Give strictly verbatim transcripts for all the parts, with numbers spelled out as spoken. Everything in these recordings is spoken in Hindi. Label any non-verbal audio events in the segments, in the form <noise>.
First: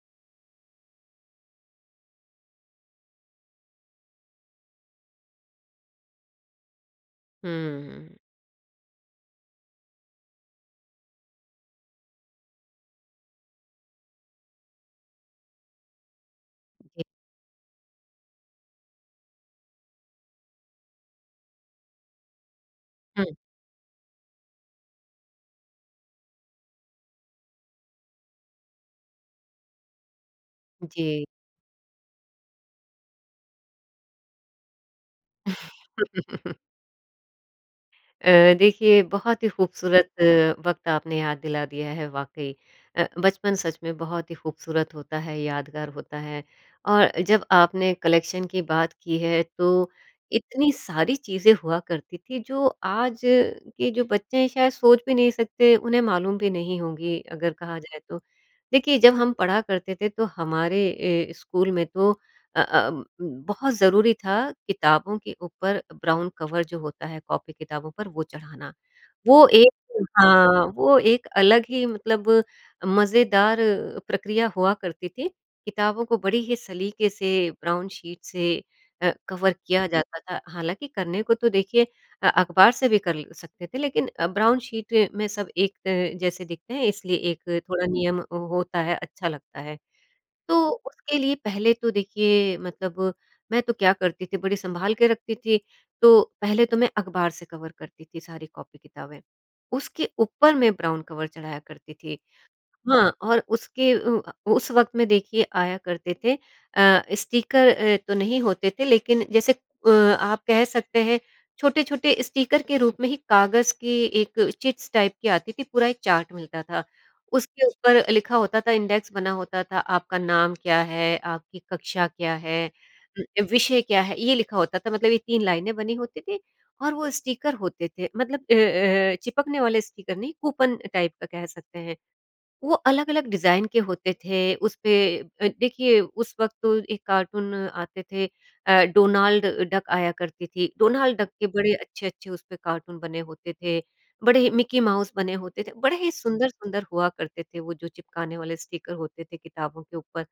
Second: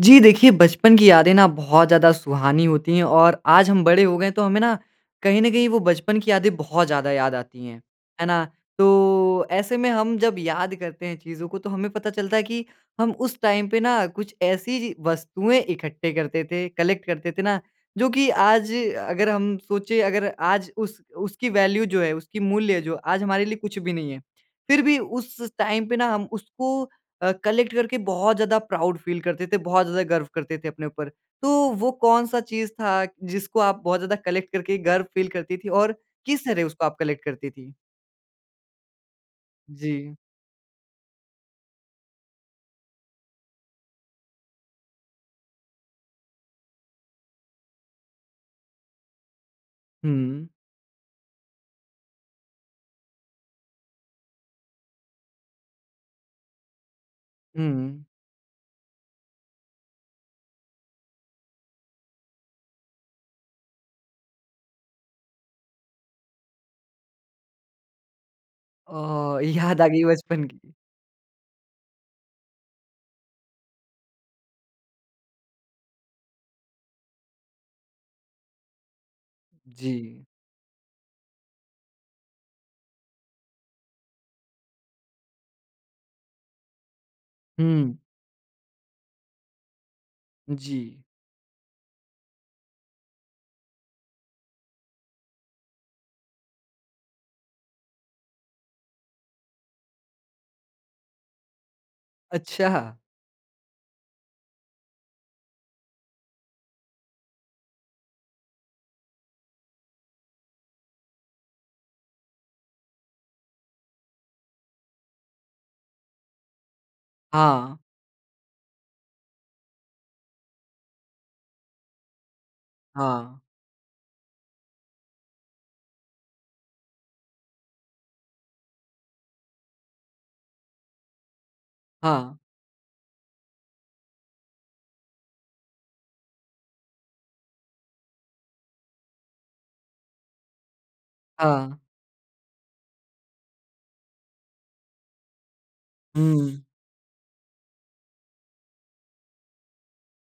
जी, देखिए बचपन की यादें ना बहुत ज़्यादा सुहानी होतीं हैं और आज हम बड़े हो गए हैं तो हमें ना कहीं न कहीं वो बचपन की यादें बहुत ज़्यादा याद आतीं हैं। हुँ। है ना? तो ऐसे में हम जब याद करते हैं चीज़ों को तो हमें पता चलता है कि हम उस टाइम पे ना कुछ ऐसी ची वस्तुएँ इकट्ठे करते थे, जी। कलेक्ट करते थे ना जो कि आज अ, अगर हम सोचे अगर आज उस उसकी वैल्यू जो है, उसकी मूल्य जो आज हुँ। हमारे लिए कुछ भी नहीं है। फिर भी उस स टाइम पे ना हम उसको अ, कलेक्ट करके बहुत ज़्यादा प्राउड फ़ील करते थे, बहुत ज़्यादा गर्व करते थे अपने ऊपर। जी। तो वो कौन-सा चीज़ था जिसको आप बहुत ज़्यादा कलेक्ट करके गर्व फ़ील करती थी और किस <chuckles> तरह उसको आप कलेक्ट करती थी? अ, देखिए बहुत ही ख़ूबसूरत जी। वक़्त आपने याद दिला दिया है वाक़ई। अ, बचपन सच में बहुत ही ख़ूबसूरत होता है, यादगार होता है और जब आपने कलेक्शन की बात की है तो हुँ। इतनी सारी चीज़ें हुआ करती थी जो आज के जो बच्चे हैं शायद सोच भी नहीं सकते, उन्हें मालूम भी नहीं होंगी अगर कहा जाए हुँ। तो। देखिए, जब हम पढ़ा करते थे तो हमारे ए, स्कूल में तो अ अ अम, बहुत ज़रूरी था किताबों के ऊपर ब्राउन कवर जो होता है कॉपी किताबों पर वो चढ़ाना। अ, वो एक याद आ गयी बचपन हाँ, की। वो एक अलग ही मतलब मज़ेदार प्रक्रिया हुआ करती थी किताबों को बड़ी ही सलीके से ब्राउन शीट से अ, कवर किया जाता जी। था हालाँकि करने को तो देखिए अ, अख़बार से भी कर ल सकते थे लेकिन ब्राउन शीट में सब एक अ, जैसे दिखते हैं इसलिए एक थोड़ा हुँ। नियम होता है, अच्छा लगता है। तो जी। उसके लिए पहले तो देखिए मतलब मैं तो क्या करती थी बड़ी सँभाल के रखती थी, तो पहले तो मैं अख़बार से कवर करती थी सारी कॉपी-किताबें उसके ऊपर मैं ब्राउन कवर चढ़ाया करती थी। अच्छा! हाँ, और उसके अ, उस वक़्त में देखिए आया करते थे अ, स्टीकर अ, तो नहीं होते थे लेकिन जैसे अ, आप कह सकते हैं छोटे-छोटे स्टीकर के रूप में ही काग़ज़ की एक चिट्स टाइप की आती थी पूरा एक चार्ट मिलता था उसके हाँ। ऊपर लिखा होता था इंडेक्स बना होता था, आपका नाम क्या है, आपकी कक्षा क्या है, हाँ। उम, विषय क्या है, ये लिखा होता था मतलब ये तीन लाइनें बनी होती थीं और वो स्टीकर होते थे मतलब अ अ अ, चिपकने वाले स्टीकर नहीं कूपन टाइप का कह सकते हैं। हाँ। वो अलग-अलग डिज़ाइन के होते थे उसपे अ, देखिए, उस वक़्त तो एक कार्टून आते थे अ, डोनाल्ड डक आया करती थी डोनाल्ड डक के बड़े हाँ। अच्छे-अच्छे उस पर कार्टून बने होते थे, बड़े ही मिक्की माउस बने होते थे बड़े ही हुँ। सुंदर-सुंदर हुआ करते थे वो जो चिपकाने वाले स्टीकर होते थे किताबों के ऊपर।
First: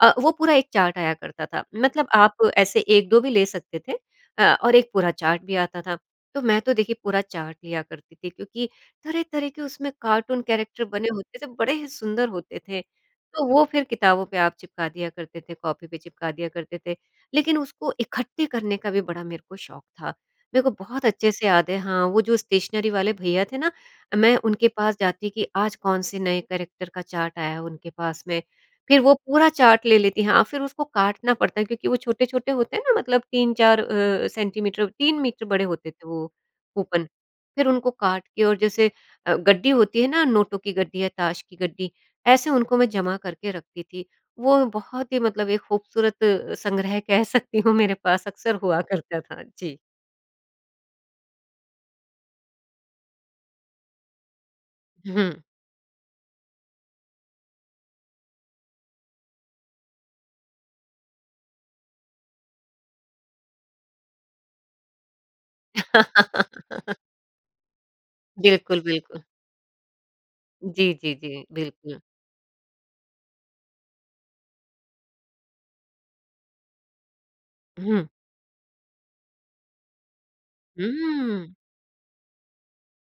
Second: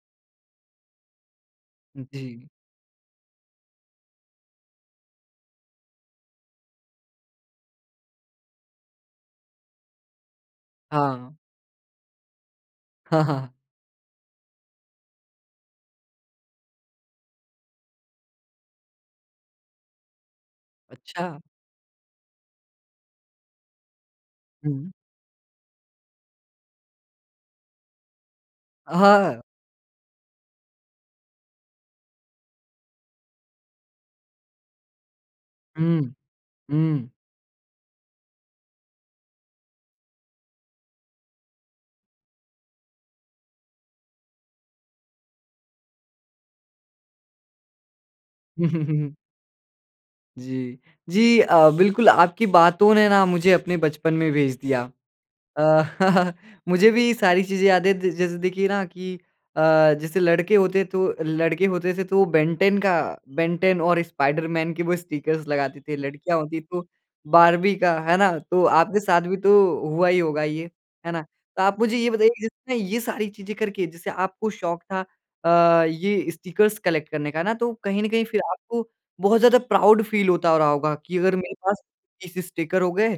अ, वो पूरा एक चार्ट आया करता था मतलब जी। आप ऐसे एक दो भी ले सकते थे, अ, और एक पूरा चार्ट भी आता था। तो मैं तो देखिए पूरा चार्ट लिया करती थी क्योंकि तरह-तरह के उसमें कार्टून कैरेक्टर बने हाँ। होते थे बड़े ही सुंदर होते थे तो <chuckles> वो फिर किताबों पे आप चिपका दिया करते थे, कॉपी पे चिपका दिया करते थे। लेकिन उसको इकट्ठे करने का भी बड़ा मेरे को शौक़ था मेरे को बहुत अच्छे अच्छा! से याद है हाँ, वो जो स्टेशनरी वाले भैया थे ना, मैं उनके हुँ। पास जाती कि आज कौन से नए कैरेक्टर का चार्ट आया है उनके पास में, अ, फिर वो हाँ। पूरा चार्ट ले लेती हाँ, फिर उसको काटना पड़ता है क्योंकि वो छोटे-छोटे होते हैं ना मतलब तीन चार अ, सेंटीमीटर तीन मीटर बड़े होते थे हुँ। वो कूपन हुँ। फिर उनको काट के और जैसे अ, गड्डी होती है ना नोटों की गड्डी या ताश की गड्डी ऐसे उनको मैं जमा करके रखती थी वो बहुत ही मतलब एक ख़ूबसूरत संग्रह कह सकती हूँ मेरे पास अक्सर हुआ <chuckles> करता था। जी। जी। जी अ, बिल्कुल आपकी बातों ने ना मुझे अपने बचपन में भेज दिया। हुँ। अ, <chuckles> मुझे भी सारी चीज़ें याद है द जैसे देखिए ना कि अ, जैसे लड़के होते तो लड़के होते थे तो बेन 10 का बेन 10 और स्पाइडरमैन के वो स्टिकर्स लगाते थे। लड़कियाँ होती तो <laughs> बार्बी का, है ना? जी, तो बिल्कुल, आपके बिल्कुल। साथ भी तो हुआ ही होगा ये, जी, है जी, ना? जी। तो आप मुझे बिल्कुल। ये बताइए जिसने ये सारी चीज़ें करके, जैसे आपको शौक था अ, ये स्टिकर्स कलेक्ट करने का, है ना? तो कहीं हुँ। न कहीं फिर आपको बहुत ज़्यादा प्राउड फ़ील होता हो रहा होगा कि अगर हुँ। मेरे पास तीस स्टिकर हो गए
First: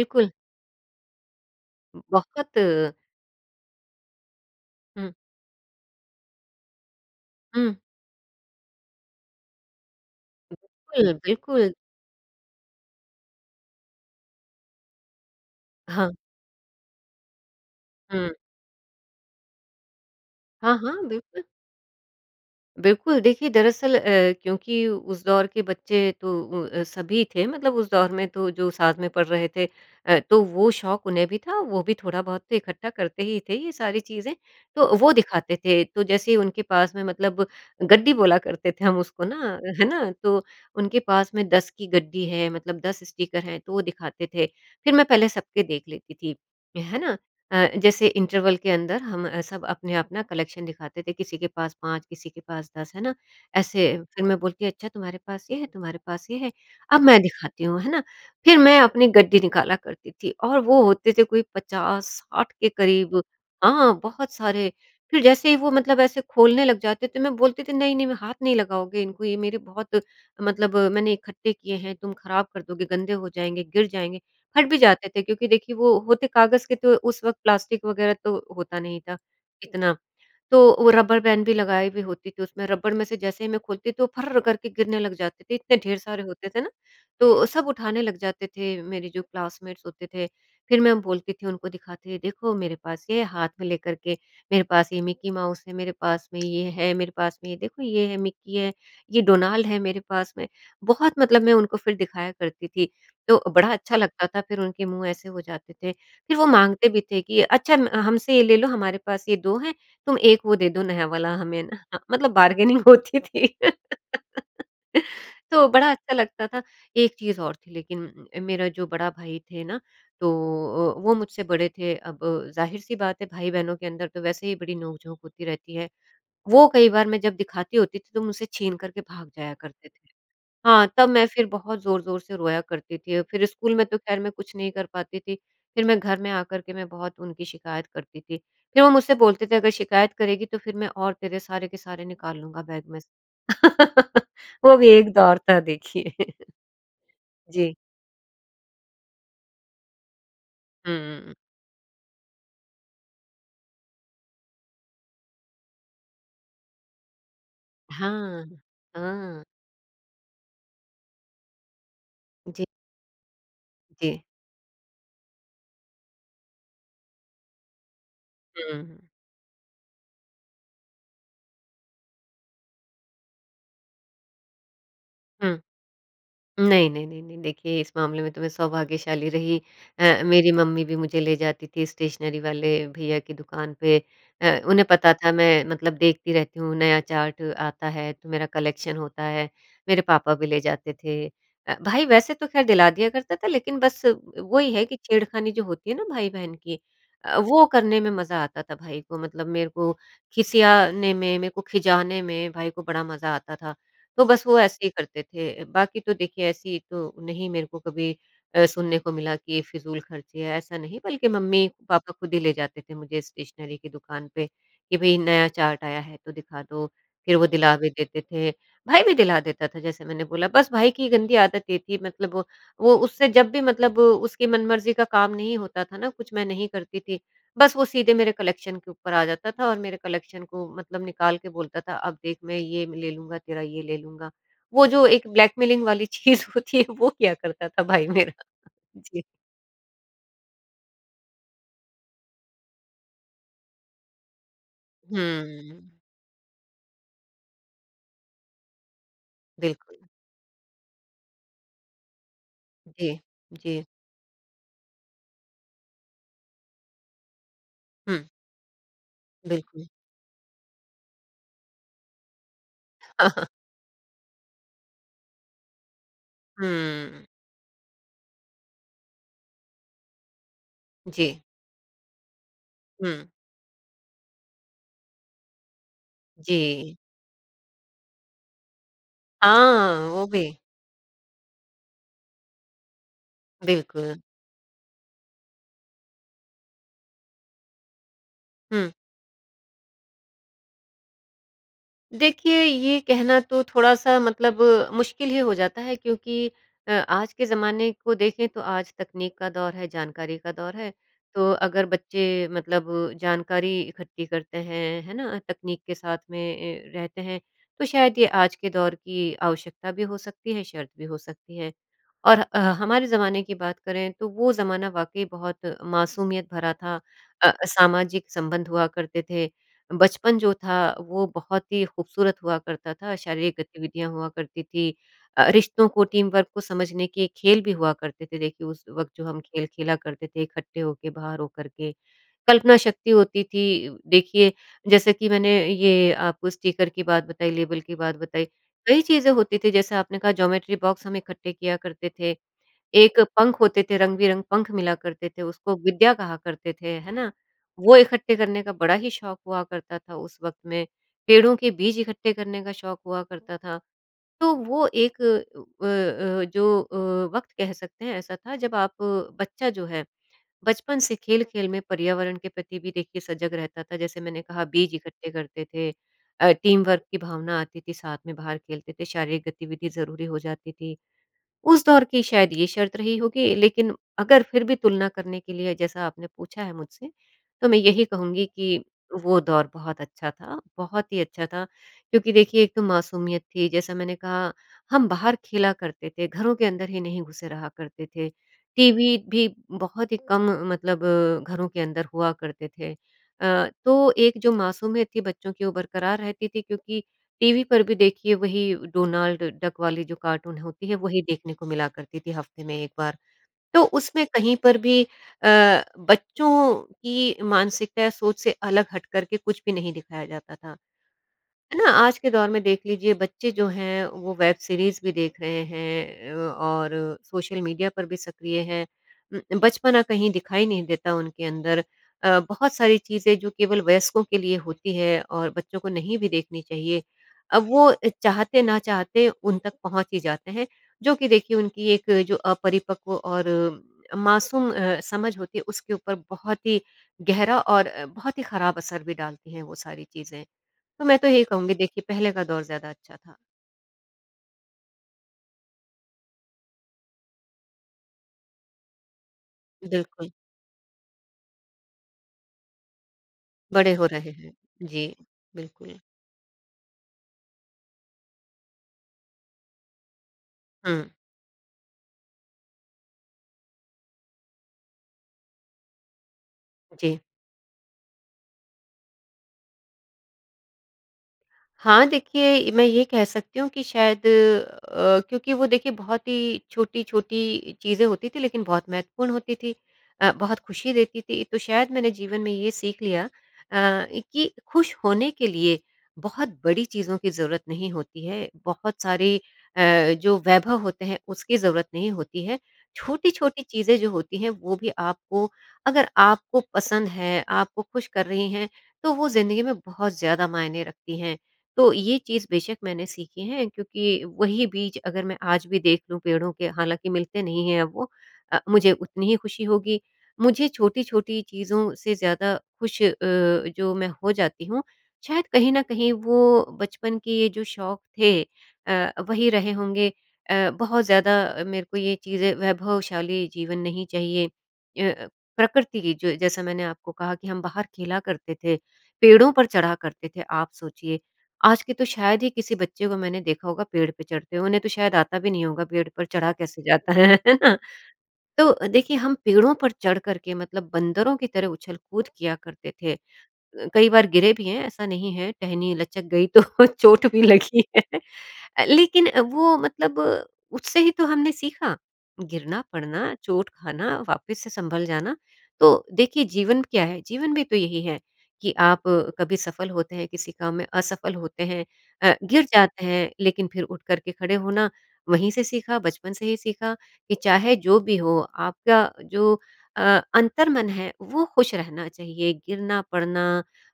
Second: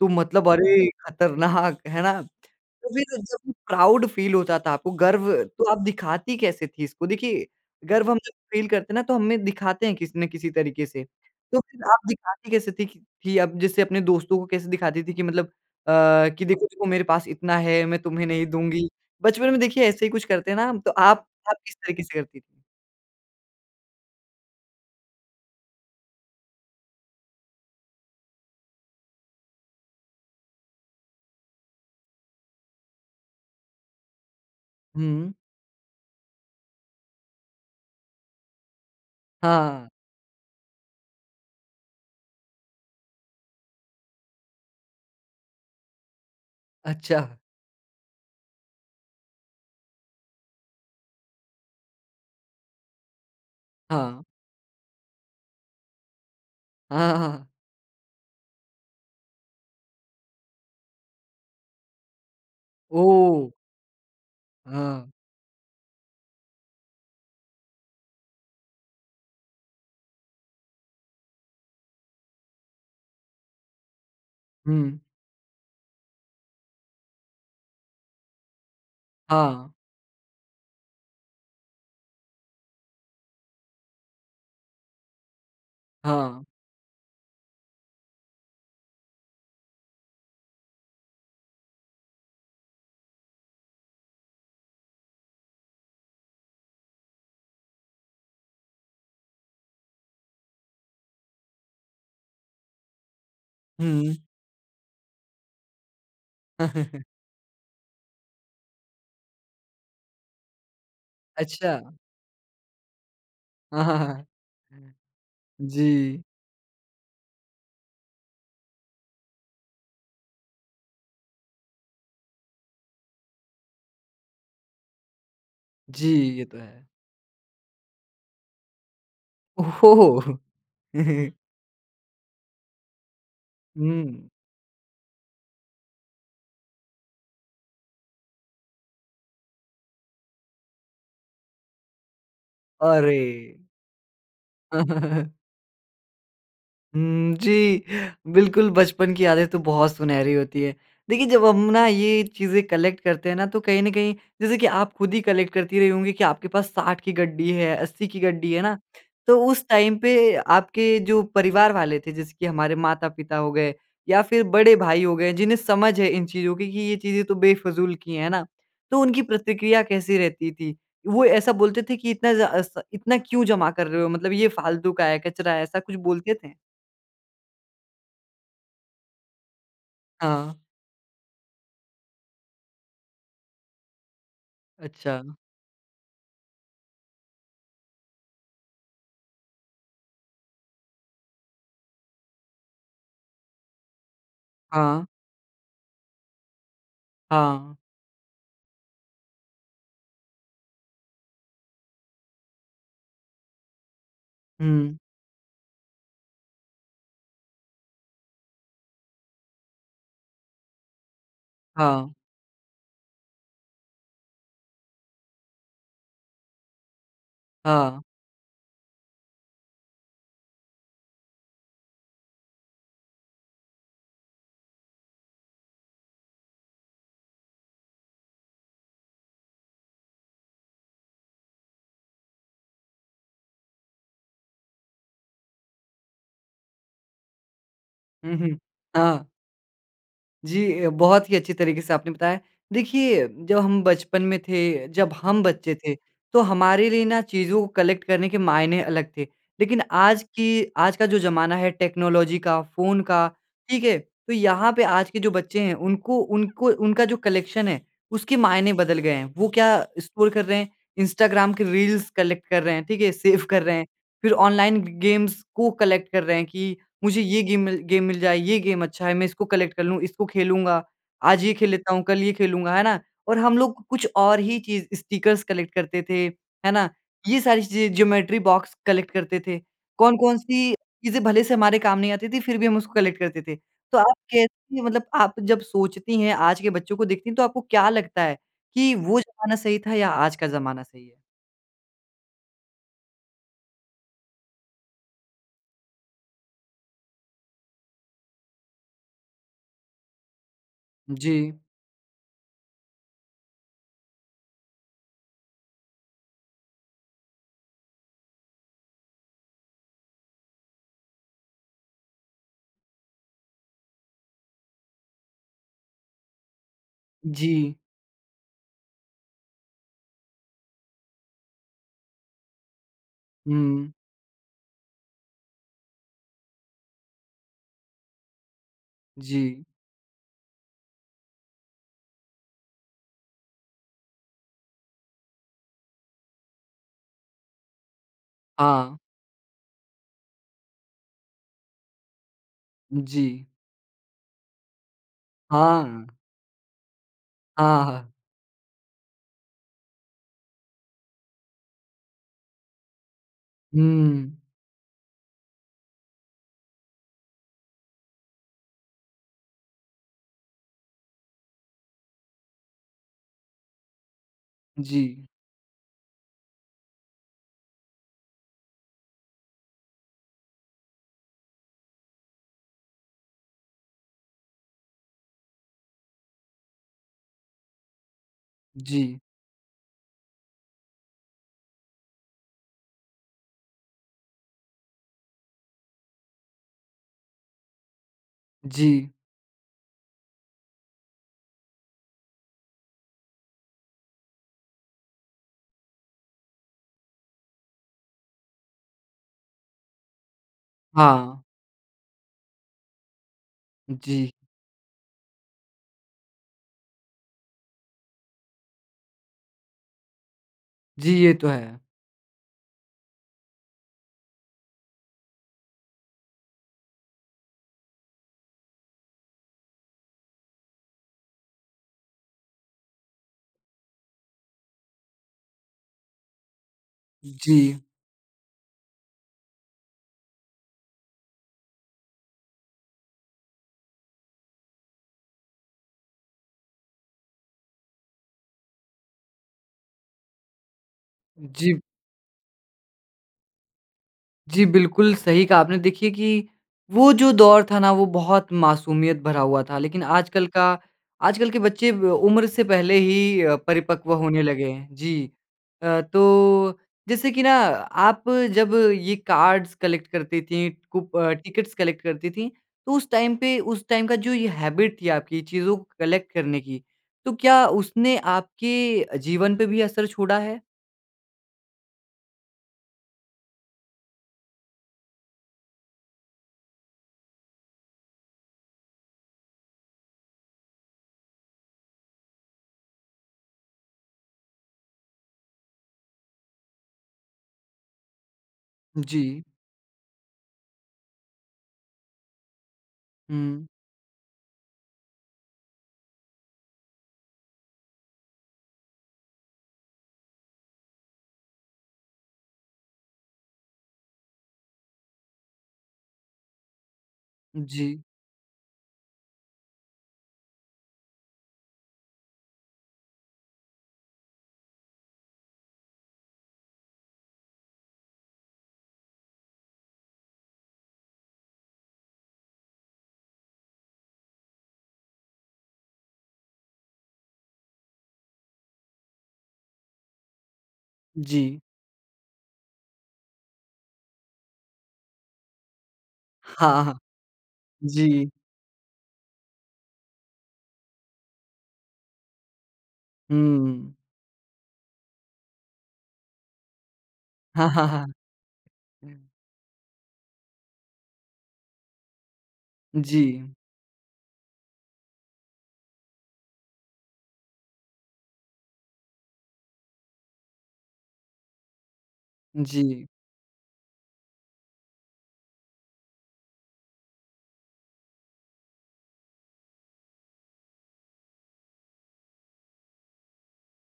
तो मतलब अरे! खतरनाक, है ना? बहुत। तो फिर जब प्राउड फ़ील होता था आपको, हुँ। गर्व, तो आप दिखाती कैसे थी इसको? देखिए हुँ। गर्व हम जब फ़ील करते हैं ना, तो हम में दिखाते हैं किसी न किसी तरीके से। बिल्कुल, तो बिल्कुल। फिर आप दिखाती कैसे थी कि कि अब जैसे अपने दोस्तों को कैसे दिखाती थी कि मतलब अ, हाँ। कि देखो, देखो मेरे पास इतना है, मैं तुम्हे हुँ। नहीं दूँगी। बचपन में देखिए ऐसे ही कुछ करते हैं ना हाँ, हम, तो हाँ। आप बिल्कुल। आप किस तरीके से करती थी? बिल्कुल देखिए दरअसल अ, क्योंकि उस दौर के बच्चे तो उ अ, सभी थे, मतलब उस दौर में तो जो साथ में पढ़ रहे थे। अ, तो वो शौक उन्हें भी था वो भी थोड़ा बहुत तो इकट्ठा करते ही थे ये सारी चीज़ें, तो वो हुँ। दिखाते थे। तो जैसे ही उनके पास में मतलब गड्डी बोला करते थे हम उसको ना, है हाँ। ना? तो उनके पास में दस की गड्डी है, मतलब दस स्टीकर हैं, तो वो दिखाते थे। फिर मैं पहले सबके देख लेती थी, है ना। अच्छा। अ, जैसे इंटरवल के अंदर हम अ, सब अपना-अपना कलेक्शन दिखाते थे। किसी के पास पाँच किसी के पास दस, है ना। ऐसे हाँ। फिर मैं बोलती अच्छा, तुम्हारे पास ये है तुम्हारे पास ये है, अब हाँ, हाँ, मैं हाँ। दिखाती हूँ, है ना। फिर मैं अपनी गड्डी निकाला करती थी और वो होते थे कोई पचास साठ के करीब ओह! हाँ, बहुत सारे। हाँ। फिर जैसे ही वो मतलब ऐसे खोलने लग जाते थे, मैं बोलती थी नहीं, नहीं मैं हाथ नहीं लगाओगे इनको, ये मेरे बहुत मतलब मैंने इकट्ठे किए हैं तुम खराब कर दोगे, गंदे हो जाएँगे, गिर जाएँगे। फट भी हुँ। जाते थे क्योंकि देखिए वो होते कागज़ के थे। तो उस वक्त प्लास्टिक वग़ैरह तो होता नहीं था हाँ। इतना। तो वो रबर बैन भी लगाई भी होती थी, उसमें रबर में से जैसे ही मैं खोलती तो फर्र करके गिरने लग जाते थे, इतने ढेर सारे हाँ। होते थे ना। तो सब उठाने लग जाते थे मेरे जो क्लासमेट्स होते थे। फिर मैं बोलती थी उनको दिखा के देखो मेरे पास ये हाथ में लेकर के। मेरे पास ये मिक्की माउस है, मेरे पास में ये है, मेरे पास में देखो ये है मिक्की है, ये डोनाल्ड है मेरे पास में। बहुत मतलब मैं उनको फिर दिखाया करती थी। तो बड़ा अच्छा हुँ। लगता था। फिर उनके मुँह ऐसे हो जाते थे, फिर वो माँगते भी <chuckles> थे कि अच्छा म हमसे ये ले लो, हमारे पास ये दो हैं, तुम एक वो दे दो नया वाला हमें ना। अच्छा। मतलब बार्गेनिंग होती थी। हाँ, हाँ, हाँ, हाँ। <laughs> तो बड़ा अच्छा जी। लगता था। एक चीज़ और थी लेकिन, मेरा जो बड़ा भाई थे ना, तो अ, वो मुझसे बड़े थे। अब ज़ाहिर सी बात है भाई-बहनों के अंदर तो वैसे ही बड़ी नोक-झोंक होती रहती है। जी, ये तो वो है। कई बार मैं जब दिखाती होती थी तो मुझसे छीन कर के भाग जाया करते थे। ओह! हाँ, तब मैं <laughs> फिर बहुत ज़ोर-ज़ोर से रोया करती थी फिर स्कूल में तो खैर हुँ। मैं कुछ नहीं कर पाती थी। फिर मैं घर में आ कर के मैं बहुत उनकी शिकायत करती थी। फिर वो मुझसे बोलते थे अगर शिकायत करेगी तो फिर मैं और तेरे सारे के सारे निकाल लूँगा बैग में से। अरे! <laughs> वो भी एक <laughs> दौर था देखिए। <chuckles> हुँ, जी। जी। बिल्कुल बचपन की यादें तो बहुत सुनहरी होती है। देखिए हुँ। जब हम ना ये चीज़ें कलेक्ट करते हैं ना तो कहीं न कहीं जैसे कि आप खुद ही कलेक्ट करती रही होंगी कि आपके पास साठ की गड्डी है, अस्सी की हाँ। गड्डी है, है ना। तो हाँ। उस टाइम पे आपके जो परिवार वाले थे, जैसे कि जी। हमारे माता-पिता हो गए या जी। फिर बड़े भाई हो गए, जिन्हें समझ है इन चीज़ों की कि ये चीज़ें तो बेफ़िजूल की हैं, है ना? तो हुँ। उनकी प्रतिक्रिया कैसी रहती थी, वो ऐसा बोलते थे कि इतना ज़ा स इतना क्यों जमा कर रहे हो? मतलब ये फ़ालतू का है, कचरा हुँ। है, ऐसा कुछ बोलते थे? नहीं, नहीं, नहीं, नहीं। देखिए, इस मामले में तो मैं सौभाग्यशाली रही। अ, मेरी हाँ। मम्मी भी मुझे ले जाती थी स्टेशनरी वाले भईया की दुकान पे। अ, उन्हें पता था अच्छा। मैं मतलब देखती रहती हूँ नया चार्ट आता है तो मेरा कलेक्शन होता है। मेरे पापा भी ले जाते थे। अ, भाई वैसे तो खैर दिला दिया करता था लेकिन बस वही है कि हाँ। छेड़खानी जो होती है ना भाई-बहन की अ, वो हाँ। करने में मज़ा आता था भाई को। मतलब मेरे को खिसियाने में, मेरे को खिजाने में भाई को बड़ा मज़ा आता था। तो बस वो ऐसे ही हुँ। करते थे। बाकी तो देखिए ऐसी तो नहीं मेरे को कभी अ, सुनने को मिला कि फ़िजूल खर्चे हैं, ऐसा नहीं। बल्कि मम्मी-पापा हाँ। खुद ही ले जाते थे मुझे स्टेशनरी की दुकान पे, कि भई नया चार्ट आया है तो दिखा दो, फिर वो दिला भी हाँ। देते थे। भाई भी दिला देता था जैसे मैंने बोला। बस भाई की गंदी आदत ये थी मतलब वो वो उससे जब भी मतलब उसकी मनमर्जी का काम नहीं होता था ना, कुछ मैं नहीं करती थी, बस वो सीधे मेरे कलेक्शन के ऊपर आ जाता था और मेरे कलेक्शन को मतलब निकाल के बोलता था, "अब देख मैं ये ले लूँगा, तेरा ये ले लूँगा।" वो जो एक ब्लैकमेलिंग वाली चीज़ होती है वो किया करता था भाई मेरा। हुँ, हुँ। जी। हाँ। जी, ये बहुत ही अच्छी तरीके से आपने बताया। देखिए, जब हम बचपन में थे जब हम बच्चे हम्म। थे, तो हमारे लिए ना चीज़ों को कलेक्ट करने के मायने अलग थे। लेकिन बिल्कुल। आज की आज का जो ज़माना है टेक्नोलॉजी का, फ़ोन जी, का, जी। ठीक है? तो यहाँ पे आज के जो बच्चे हैं, उनको उनको उनका जो कलेक्शन है, हुँ। उसके मायने बदल गए हैं। वो क्या बिल्कुल। स्क्रॉल कर रहे हैं, इंस्टाग्राम के रील्स कलेक्ट कर रहे हैं ठीक है? सेव <chuckles> कर रहे हैं, फिर ऑनलाइन ग गेम्स को कलेक्ट कर रहे हैं कि, "मुझे हम्म। ये गेम मिल गेम मिल जाए, ये गेम अच्छा है। मैं इसको कलेक्ट कर लूँ, इसको खेलूँगा। जी। आज ये खेल लेता हूँ, कल ये खेलूँगा।" है ना? हुँ। और हम लोग को कुछ और ही चीज़ स्टिकर्स कलेक्ट करते थे, है ना? जी। ये सारी चीज़ें, ज्योमेट्री बॉक्स कलेक्ट करते थे। हाँ, वो कौन-कौन भी। सी चीज़ें भले से हमारे काम नहीं आती थीं फिर भी हम उसको कलेक्ट करते थे। तो आप बिल्कुल। कैसी मतलब आप जब सोचती हैं, आज के बच्चों को देखती हैं तो आपको क्या लगता है, हुँ। कि वो ज़माना सही था या आज का ज़माना सही है? देखिए, ये कहना तो थोड़ा-सा मतलब मुश्किल ही हो जाता है क्योंकि अ, आज के ज़माने को देखें तो आज तकनीक का दौर है, जानकारी का दौर है। तो जी। अगर बच्चे मतलब जानकारी इकट्ठी करते हैं, है ना? तकनीक के साथ में ए, रहते हैं, तो शायद ये आज के दौर की आवश्यकता भी हो सकती है, शर्त भी हो सकती है और अह हमारे ज़माने की बात करें तो वो ज़माना वाकई बहुत मासूमियत भरा था। अ, जी। सामाजिक संबंध हुआ करते थे, बचपन जो था, वो बहुत ही खूबसूरत हुआ करता था। शारीरिक हुँ। गतिविधियाँ हुआ करती थीं। अ अ, रिश्तों को, टीम वर्क को समझने के खेल भी हुआ करते थे देखिए, उस वक़्त जो हम जी। खेल खेला करते थे इकट्ठे होके बाहर हो करके। कल्पना शक्ति होती थी उ देखिए जैसे कि मैंने ये आपको स्टीकर की बात बताई, लेबल की बात बताई। हाँ। कई चीज़ें होती थीं जैसे आपने कहा ज्योमेट्री बॉक्स हम इकट्ठे किया करते थे। एक जी। पंख होते थे, रंग-बिरंग पंख मिला करते थे, उसको विद्या हाँ। कहा करते थे है ना? हाँ, वो हाँ। इकट्ठे करने का बड़ा ही शौक हुआ करता था उस वक्त में। पेड़ों के बीज इकट्ठे करने का शौक हुआ करता था, हुँ, हुँ। तो वो एक अ अ अ, जो अ, वक़्त कह सकते हैं ऐसा था जब आप बच्चा जो है, बचपन से खेल-खेल में पर्यावरण के प्रति भी देखिए सजग रहता था। जैसे मैंने कहा बीज जी। इकट्ठे करते थे अ, टीम वर्क की भावना आती थी, साथ में बाहर खेलते थे, शारीरिक गतिविधि ज़रूरी हो जाती थी। उस दौर की शायद ये शर्त रही होगी, लेकिन अगर फिर भी तुलना करने के लिए जैसा आपने पूछा है मुझसे, तो मैं यही कहूँगी कि जी। वो दौर बहुत अच्छा था, बहुत ही अच्छा था। क्योंकि देखिए एक तो मासूमियत थी जैसा मैंने कहा, हम बाहर खेला करते थे, घरों के अंदर ही नहीं घुसे रहा करते थे। जी। टीवी भी बहुत ही कम मतलब घरों के अंदर हुआ करते थे। अ, तो एक जो मासूमियत थी बच्चों की वो बरकरार रहती थी क्योंकि टीवी पर भी देखिए वही डोनाल्ड डक वाली जो कार्टून होती है वही हाँ। देखने को मिला करती थी हफ़्ते में एक बार। तो उसमें जी। कहीं पर भी अ, बच्चों की मानसिकता या सोच से अलग हट करके कुछ भी नहीं दिखाया जाता था। जी, ये तो है है। ना? आज के दौर में देख लीजिए बच्चे जो हैं, वो वेब सीरीज़ भी देख रहे हैं ए, और सोशल मीडिया पर भी सक्रिय हैं। उम, बचपना कहीं दिखाई नहीं देता उनके अंदर अ, बहुत सारी चीज़ें जो केवल वयस्कों के लिए होती हैं और बच्चों को नहीं भी देखनी चाहिए, अब जी। वो अ, चाहते ना चाहते उन तक पहुँच ही जाते हैं जो कि देखिए, उनकी एक जो अपरिपक्व और मासूम अ, समझ होती है, उसके ऊपर बहुत ही गहरा और अ, बहुत ही खराब असर भी डालती हैं वो सारी चीज़ें। तो मैं तो यही जी। कहूँगी देखिए, पहले का दौर ज़्यादा अच्छा था। जी, बिल्कुल। सही कहा आपने देखिए कि, वो जो दौर था ना वो बहुत मासूमियत भरा हुआ था। जी, लेकिन बिल्कुल। आजकल का आजकल के बच्चे ब उम्र से पहले ही अ, बड़े हो परिपक्व रहे होने हैं। लगे हैं, जी, जी। बिल्कुल। अ, तो, जैसे कि ना आप जब ये कार्ड्स कलेक्ट करती थीं, हुँ। कुप अ, टिकट्स कलेक्ट करती थीं, तो उस टाइम पे उस टाइम का जो ये हैबिट थी आपकी चीज़ों को कलेक्ट करने की। जी। तो क्या उसने आपके अ, जीवन पे भी असर छोड़ा है? हाँ, देखिए ए, मैं ये कह सकती हूँ कि शायद अ, क्योंकि वो देखिए बहुत ही छोटी-छोटी चीज़ें होती थी लेकिन बहुत महत्वपूर्ण होती थी अ, बहुत ख़ुशी देती थी। तो शायद मैंने जीवन में ये सीख लिया अ, कि ख़ुश होने के लिए बहुत बड़ी चीज़ों की ज़रूरत नहीं होती है, बहुत सारी जी। अ, जो वैभव होते हैं, उसकी ज़रूरत नहीं होती है। छोटी-छोटी हुँ। चीज़ें जो होती हैं वो भी आपको, अगर आपको पसंद हैं, आपको ख़ुश कर रहीं हैं, तो वो ज़िंदगी में बहुत ज़्यादा मायने रखती हैं। तो ये चीज़ बेशक मैंने सीखी है क्योंकि वही बीज अगर मैं आज भी देख लूँ पेड़ों के हालाँकि मिलते नहीं हैं अब जी। वो अ, मुझे उतनी ही ख़ुशी होगी। मुझे छोटी-छोटी चीज़ों से ज़्यादा ख़ुश अ, जो मैं हो जाती हूँ, शायद कहीं न कहीं वो बचपन के जो शौक थे अ, वही रहे होंगे अ, बहुत ज़्यादा मेरे को ये चीज़ें वैभवशाली जीवन नहीं चाहिए। ए अ, प्रकृति की जो जैसा मैंने आपको कहा कि हम बाहर खेला करते थे, पेड़ों पर चढ़ा करते थे, आप सोचिए, जी। आज के तो शायद ही किसी बच्चे को मैंने देखा होगा पेड़ पे चढ़ते हुए, उन्हें तो शायद आता भी नहीं होगा पेड़ पर चढ़ा कैसे हाँ, हाँ। जाता है। <laughs> जी। तो देखिए, हम पेड़ों पर चढ़ कर के मतलब बंदरों की तरह उछल-कूद किया करते थे, हुँ। कई बार गिरे भी हैं, ऐसा नहीं है टहनी लचक गई तो चोट भी हाँ, लगी हाँ, है। अ, हाँ। लेकिन वो मतलब उससे ही तो हमने सीखा, गिरना-पड़ना, जी। चोट खाना वापस से सँभल जाना। तो देखिए, जीवन क्या है? जीवन भी तो यही है, कि आप कभी सफ़ल होते हैं, किसी काम में असफ़ल होते हैं अ, गिर जाते जी। हैं लेकिन फ़िर उठ कर के खड़े होना वहीं से सीखा, बचपन से ही सीखा, कि चाहे जो भी हो आपका जो अ, अंतर्मन है, वो ख़ुश रहना चाहिए, गिरना, पड़ना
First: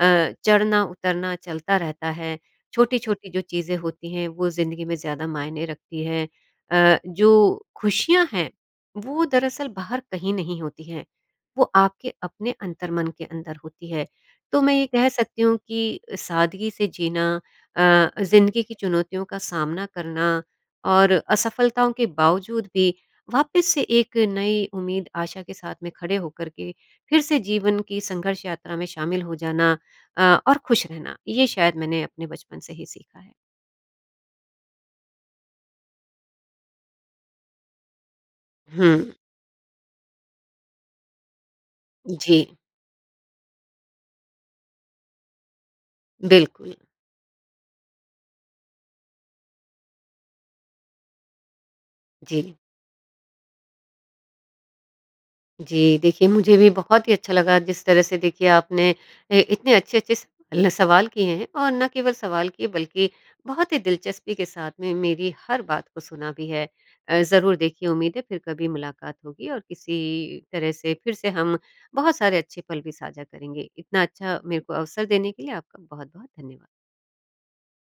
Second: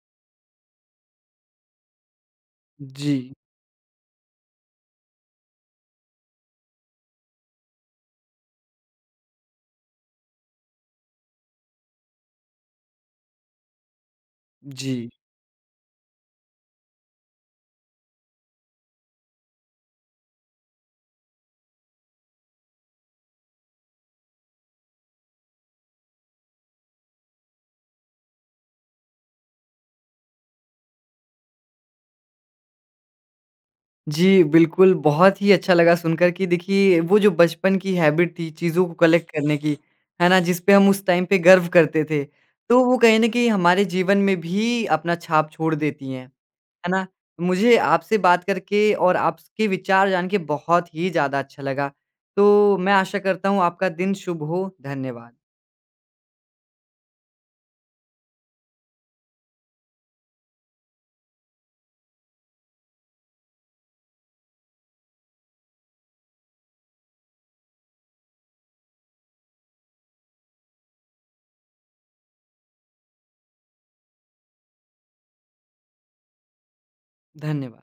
अ, चढ़ना उतरना चलता रहता है। छोटी-छोटी जी। जो चीज़ें होती हैं, वो ज़िंदगी में ज़्यादा मायने रखती है अ, जो ख़ुशियाँ हैं, वो दरअसल बाहर कहीं नहीं होती हैं, वो आपके अपने अंतर्मन के अंदर होती है। तो मैं ये कह जी। सकती हूँ कि सादगी से जीना अ, ज़िंदगी की चुनौतियों का सामना करना और असफ़लताओं के बावज़ूद भी वापस से एक नई उम्मीद, आशा के साथ में खड़े हो कर के फिर से जीवन की संघर्ष यात्रा में शामिल हो जाना अ, और ख़ुश रहना। ये शायद मैंने अपने बचपन से ही सीखा है। जी, बिल्कुल। बहुत ही अच्छा लगा सुनकर कि देखिए वो जो बचपन की हैबिट थी, चीज़ों को हुँ। कलेक्ट करने की, है ना? जिस पे हम उस टाइम पे गर्व करते थे, जी। तो वो कहीं न कहीं हमारे जीवन में भी अपना छाप छोड़ देती हैं, बिल्कुल। है ना? मुझे आपसे बात करके और आप स के विचार जान के बहुत ही ज़्यादा अच्छा लगा। जी। तो, मैं आशा करता हूँ, आपका दिन शुभ हो, धन्यवाद। जी, देखिए मुझे भी बहुत ही अच्छा लगा जिस तरह से देखिए आपने ए, इतने अच्छे-अच्छे स ल सवाल किए हैं, और ना केवल सवाल किए बल्कि बहुत ही दिलचस्पी के साथ में मेरी हर बात को सुना भी है। अ, ज़रूर देखिए उम्मीद है, फ़िर कभी मुलाकात होगी और किसी तरह से फ़िर से हम बहुत सारे अच्छे पल भी साझा करेंगे। इतना अच्छा मेरे को अवसर देने के लिए आपका बहुत-बहुत धन्यवाद। धन्यवाद।